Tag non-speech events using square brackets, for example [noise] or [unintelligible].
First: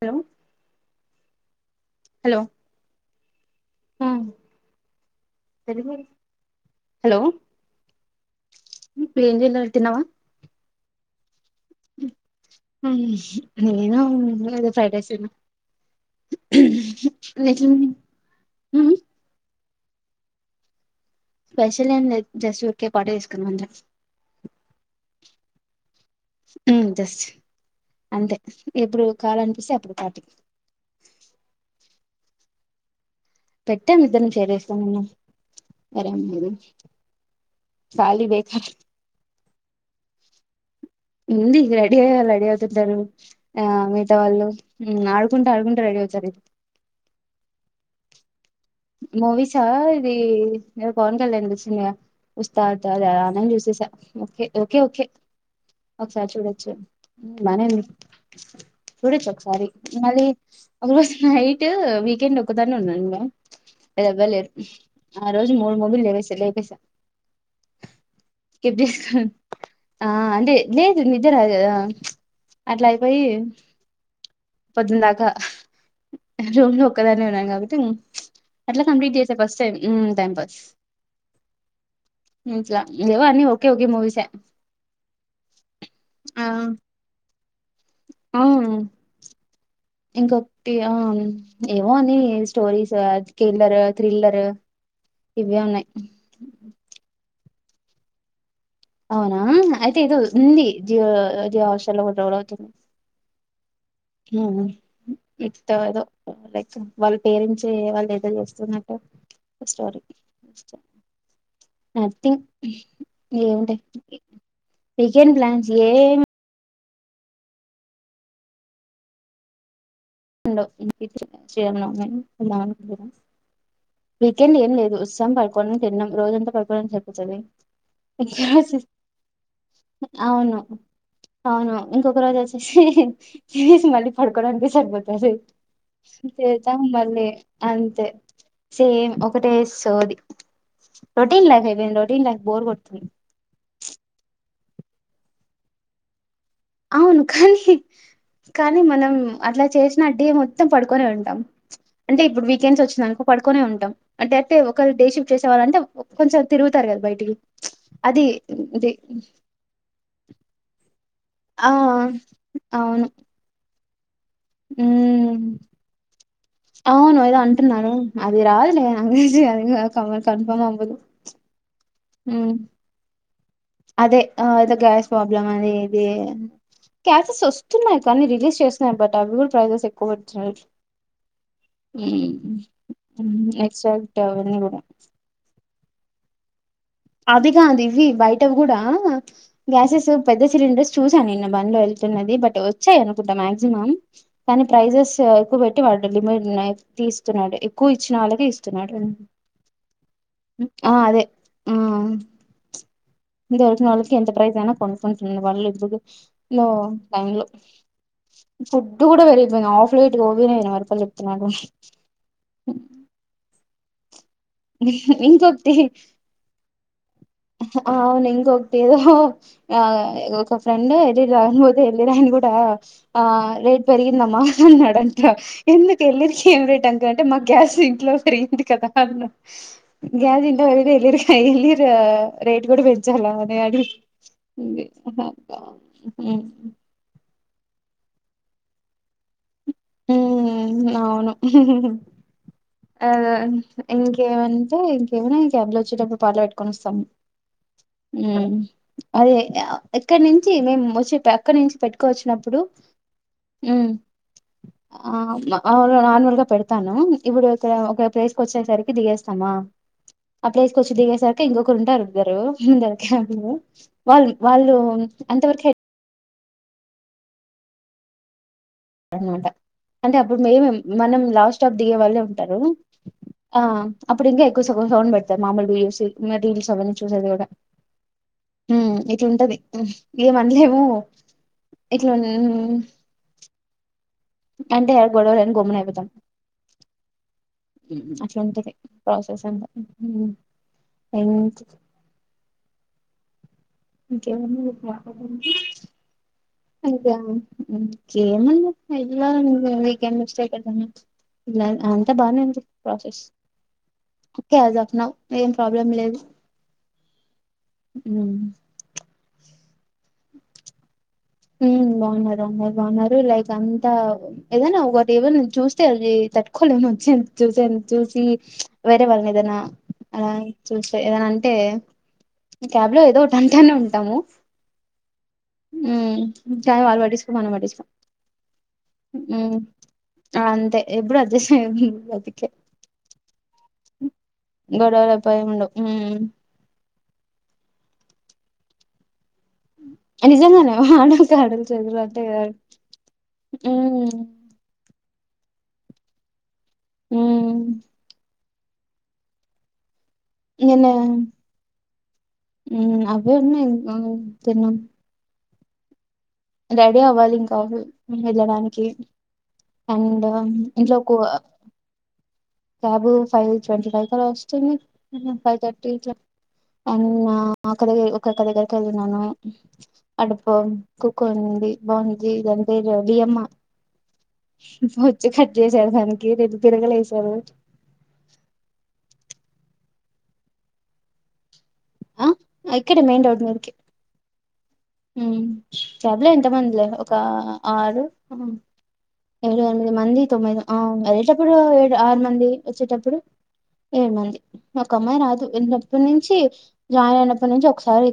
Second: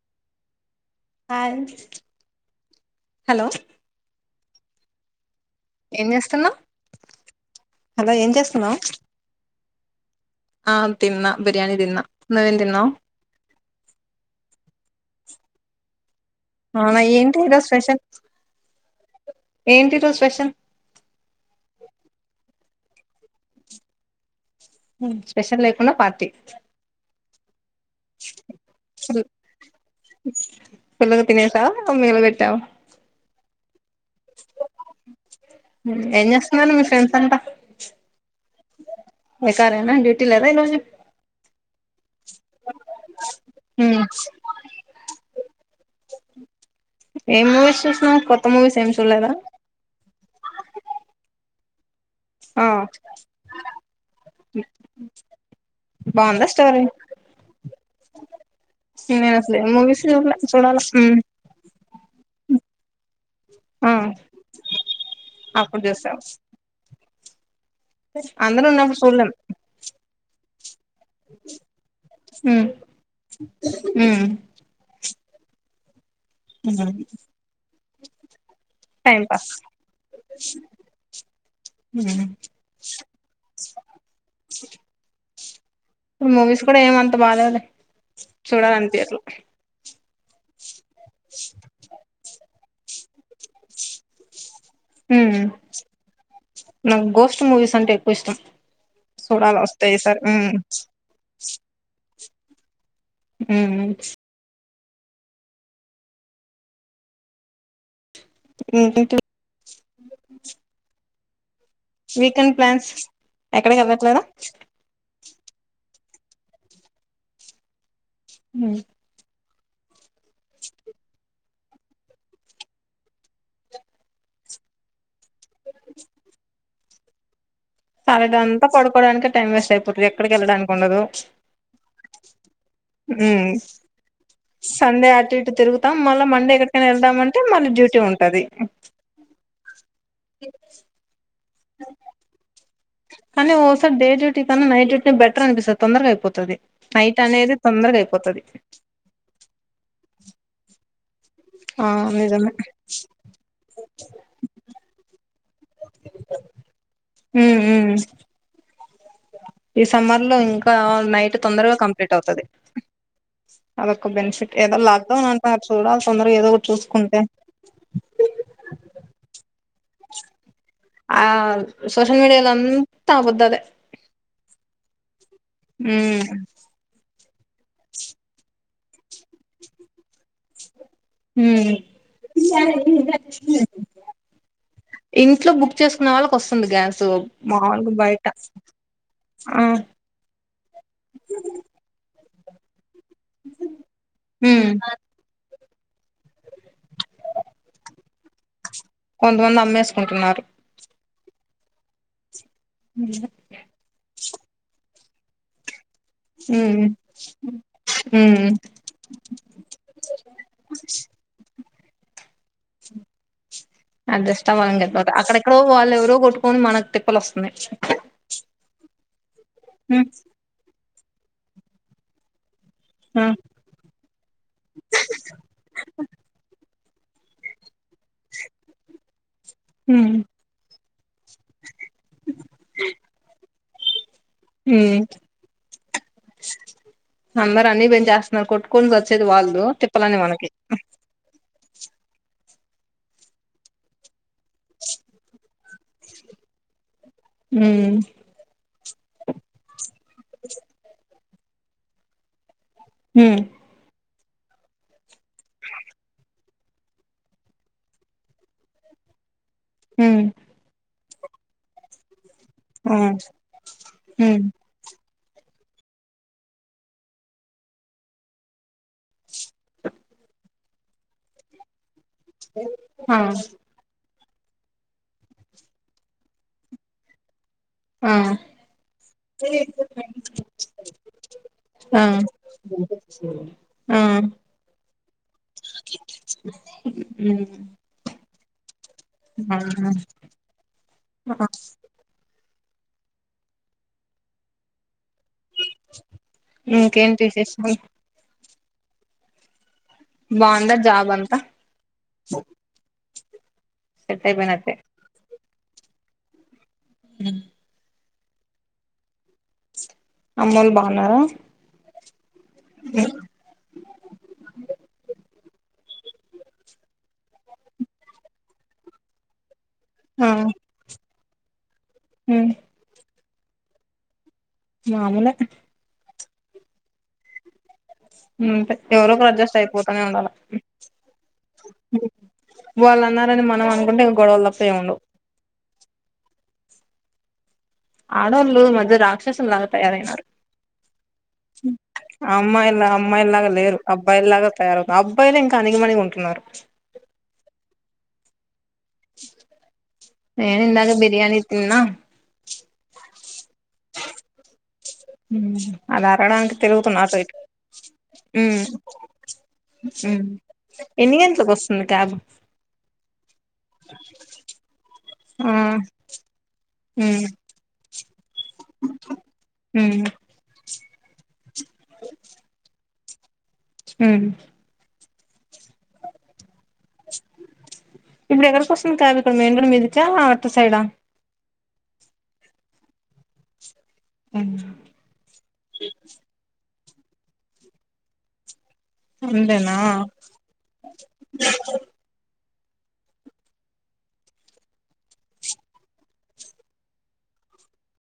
Hello hi hello hello hello hello ఏం చేస్తున్నావు తినవా ఆ తిన్నా తిన్నా నువ్వేం తిన్నావ్ నేను ఏదో ఫ్రైడ్ రైస్ తిన్న అవునా ఏంటి ఇద స్పెషల్ ఏంటి ఈ రోజ్ స్పెషల్ స్పెషల్ ఏం లేదు జస్ట్ పాట తీసుకునం అఅందరం ఊ స్పెషల్ లేకున్నా పార్టీ జస్ట్ అంతే ఎప్పుడు కావాలనిపిస్తే అప్పుడు పార్టీ మెల్లగా తినేసా అమ్ పెట్ టవ్ పెట్టాం ఇద్దరం చేరేస్తాం అన్నాం ఏం చేస్తున్నారు మీ ఫ్రెండ్స్ అంతా ఖాళీ బేకార్ బేకారేనా డ్యూటీ లేద ఈ రోజు ఉంది రెడీ అయ్యేలా రెడీ అవుతుంటారు. ఆ హ్మ్ మిగతా వాళ్ళు ఆడుకుంట ఆడుకుంట రెడీ అవుతారు ఇ కొత్ మూవీసా ఇది మీరు పవన్ కళ్యాణ్ వచ్చిందిగా ఆ [unintelligible] చూసేసా ఓకే ఓకే ఓకే ఒకసారి బాగుందా చూడొచ్చు స్టోరీ బనే ఉంది చూడొచ్చు నేను అసలు ఒకసారి ఏం మూవీస్ మళ్ళీ చూడలే చూడాల ఒక రోజు నైట్ వీకెండ్ ఒక్కదాన్నే ఉన్నా నువ్వ ఆ ఎవ్వలేరు ఆ రోజు అప్పుడు మూడు చూసావు [inaudible] లేపేసా అందరు ఉన్నప్పుడు చూడలేం ఆ అంటే లేదు నిదర హ్మ్ అట్ల అయిపోయి హ్మ్ పొద్దుందాకా రూమ్లో హ్మ్ ఒక్కదాన్నే ఉన్నాను కాబట్టి అట్ల కంప్లీట్ టైం చేసా పాస్ ఫస్ట్ టైం మ్ టైం పాస్ హ్మ్ అట్ల ఏవో అన్ని ఓకే ఓకే మూవీసే [unintelligible] చూడాలన్పి అట్లా ఇంకొక్టి ఆ ఏమో అని స్టోరీస్ కిల్లర్, థ్రిల్లర్ హ్మ్ ఇవే ఉన్నాయి అవు గోస్ట్ మూవీస్ అంటే ఎక్కొ ఇష్టం అవునా చూడాల వస్తాయి అయితే ఏదో ఈసారి ఉమ్ ఉంది జీవ జీవ ఔష మ్ అ నిఖిత ఏదో లైక్ వాళ్ళ పేరెంట్స్ ఏ చేస్తున్నట్ట ఇంకేంటి స్టోరి నొథింగ్ వీకెండ్ ప్లాన్స్ ఎక్కడికి ఏముంటయి. వెళ్ళట్లేదా రిజెన్ ప్లాన్స్ లేవ్ హ్ [unintelligible] వీకెండ్ ఏం లేదు వస్తాం పడుకోడం తిన్నాం రోజంతా పడుకోడానిక్ సరిపోతది. సాటర్డే అంతా పడుకోవడానికే టైం వేస్ట్ అయిపోతది ఎక్కడికి అవును వెళ్ళడానికి ఉండదు అవును ఇంకొక రోజు వచ్చేసి ఉమ్ తినేసి మళ్ళీ పడుకోడానికే సరిపోద్ సండే అటు ఇటు తిరుగుతాం మళ్ళా మండే చేద్దాం ఎక్కడికైనా మళ్ళీ వెళ్దామంటే డ్యూటీ అంతే ఉంటది సేమ్ ఒకటే సోది రొటీన్ లైఫ్ అయిపోయింది. రొటీన్ లైఫ్ బోర్ కొ కానీ ఒకసార్ డే డు టీ కన్న నైట్ డ్యూటీ బెటర్ అనిపిస్తది తొందర్గ అయిపోతది. నైట్ అవును అనేది కానీ తొందరగా అయిపోతది కానీ మనం అట్లా చేసినట్టు డే మొత్తం పడుకొని ఉంటాం ఆ అంటే ఇప్పుడు నిజమే వీకెండ్స్ వచ్చింది అనుకో పడుకోనే ఉంటాం అంటే అయితే ఒక దేశ చవాలంటే కొంచెం తిరుగుతారు కదా బయటికి ఉమ్ ఉమ్ అది ఈ సమ్మర్ లో ఇంకా ఆల్ నైట్ ఆ తొందరగా కంప్లీట్ అవుతుంది [unintelligible] ఉ తొందరగా ఏదో ఒకటి అవును చూసుకుంటే ఏదో అంటున్నాను అది రాదు నది కన్ఫర్మ్ అవ్వదు ఆ సోషల్ మీడియాల ఉమ్ అంతా అబద్ధాలే అదే ఇద ప్రాబ్లం అనే ఇది ఉమ్ క్యాసెస్ వస్తున్నాయి కానీ రిలీజ్ చేస్తున్నాయి బట్ అవి కూడా ప్రైజెస్ ఎక్కువ పెడుతున్నా ఉమ్ హు ఎక్స్ టెన్ కూడాడ చేసుకునే వాళ్ళకి వస్తుంది గ్యాస్ అదిగా అది ఇవి బయట కూడా ఆ గ్యాసెస్ పెద్ద సిలిండర్స్ చూసాను నిన్న బండ్లు వెళ్తున్నది బట్ ఎవరు వచ్చాయి అనుకుంట మాక్సిమం కానీ ఉమ్ ప్రైజెస్ ఎక్కువ పెట్ వా లిమిట్ తీస్తున్నాడు ఎక్కువ ఇచ్చిన అలాగే కొంతమంది అమ్మేసుకుంటున్నారు ఉ ఈ రోజు నళ్ళకి ఎంత ప్రైస్ కొ ఉంటుంది వాళ్ళ ఎపుడు లో ఉమ్ ఉమ్ ఫుడ్ కూడా వెరిగిపోయింది ఆఫ్ లైట్ వయిన వరపలు [unintelligible] చెప్తున్నాడు అడ్జస్ట్ అవ్వాలని గపోతే అక్కడెక్కడో ఇంకొకటి వాళ్ళు ఎవరో కొట్టుకొని మనకు తిప్పలు వస్తున్నాయి అవును ఇంకొకటి ఏదో ఆ ఉమ్ ఒక ఫ్రెండ్ అది ఇద [unintelligible] ఎల్ రాయని కూడా ఆ రేట్ పెరిగిందిఅమ్మ అన్నాడంట ఎందుక ఎలిర్కి ఏం రేట్ అంత ఎందుంటే మా గ్యాస్ ఇంట్లో పెరిగింది కదా అన్న ఉమ్ గ్యాజింట [unintelligible] వరది ఎలిర్ క ఇలిర్ రేట్ కూడా ఏ రెడీ ఉమ్ హుమ్ అందరి అన్ని పెంచేస్తున్నారు కొట్కొని సచ్చేది వాళ్ళు తిప్పలని మనకి ఉమ్ అవును ఆ ఇంక్ ఇంకేమంటె ఇంకేమున్నయ్ [unintelligible] వచ్చేటప్పుడు పాటలు పెట్టుకొని వస్తాం హుమ్ అదే గా ఇక్కడ నుంచి మేము వచ్చే పా అక్కడి నుంచి పెట్టుకోవచ్చినప్పుడు ఉమ్ అ ఆ ననూలుగా పెడు స్తాను ఇప్పుడు ఒక ఒక ప్లేస్ క వచ్చేసరికి దిగేస్తా హ్మ్ అప్పుేసుకోచ్చు ది సాక ఇకొకరుంటారు ఇద్దరు ముందరి ఆ క వాళ్ళు హ్మ్ వాళ్ళు అంత వరకు అనమాట అంటే అప్పుడు మేముే మనం లాస్ట్ స్టాప్ దిగే వాళ్ళ అంటారు ఆ అప్పుడు ఇంకా ఎక్కువ సగా సౌండ్ పెడతారు మామూలు వయూ రీల్స్ అవన్నీ చూసేది కూడా ఆ హ ఇట్లుంటది ఏమనలేము ఆ ఇట్లా ఆ అంటే ఎ గొడవని గూమనయిపోదా హ్మ్ చంటది ప్రోసెస్ ఎంత అవునా. ఎ ఆ ఇకేకు అదా ఇంకేంటి విశేషాలు చేమన్నా ఎలా క్ బాగుందా జాబ్ అంతా అంత బాగానే ఉంది ప్రాసెస్ సెట్ అయిపోయినట్టే ఆఫ్ న ఏ ప్రాబ్లం లేదు హ ఉ అమ్మోలు బాన్నార బావున్నారు అందరూ బావున్నారు లైక్ అంతా ఏదనా ఒకటి ఏవ చూస్తే అది తట్టుకోలేము చూసేంత చూసి వేరే వాళ్ళని ఏదైనా అద ఆ చూ సే ఏద టె హ్మ్. క్యాబ్ లో ఏదో వెంటేనే ఉంటాము మాములు చాయ వాళ్ళ వాడిటిసుకో మనం వాడిసుకో అంతే ఎవరు ఒకరు అడ్జస్ట్ అయిపోతానే ఉండాలి అంతే ఎప్పుడు అడ్జస్ట్ అయ్యే బతికే వాళ్ళు అన్నారని మనం అనుకుంటే ఇ గొడవలు తప్ప ఏం ఉండవు హ్మ్మ్ ఆడోళ్లు ఈ మధ్య రక్ష లాగా తయారయినరు నిజంగానే వానకి ఆడోళ్ళ చేతులు అంటే అమ్మాయిలు అమ్మాయిలాగా లేరు హ్మ్ అబ్బాయిలాగా తయారవుతున్నారు అబ్బాయిలు ఇంకా అనిగి మనిగి ఉంటున్నారు హ్మ్మ్ నేను నిన్న ఇందగా బిర్యానీి తిన్న [inaudible] అగు తిన్న అద రెడీ అవ్వాలి ఇంకా ఉమ్ వెళ్ళడానికి అండ్ ఉమ్ ఇంట్లో ఒక ఎన్ని గంటలకు వస్తుంది క్యాబ్ క్యాబ్ ఫైల్ ట్వంటీ ఫైవ్ కలా వస్తుంది ఆ ఫైవ్ థర్టీ ఉమ్ అండ్ అక్క దగ ఒకక్క దగ్గరికి వెళ్ళినను ఉమ్ అ అ తక్కుకోండి బాగు ఇదంతే ఒడియమ్మ హ్మ్మ్ చెట్టటి సాడ్నికిలు [inaudible] ఇప్పుడు ఎవరికోసం కాగా తుంది ఎండల మీది చాల అటు సైడ్ ఆ ఆ ఇక్కడ మెయిన్ రోడ్ మీదికి అ ఉ క్యాబ్లే ఎంత మందిలే ఒక ఆరు ఏడు అంతేనా ఎనిమిది మంది తొంభైది ఆ రేటప్పుడు ఏడు ఆరు మంది వచ్చేటప్పుడు ఏడు మంది ఒక అమ్మాయి రాదు ఎన్నప్పటి నుంచి జాయిన్ అయినప్పటి నుంచి ఒకసారి ఎ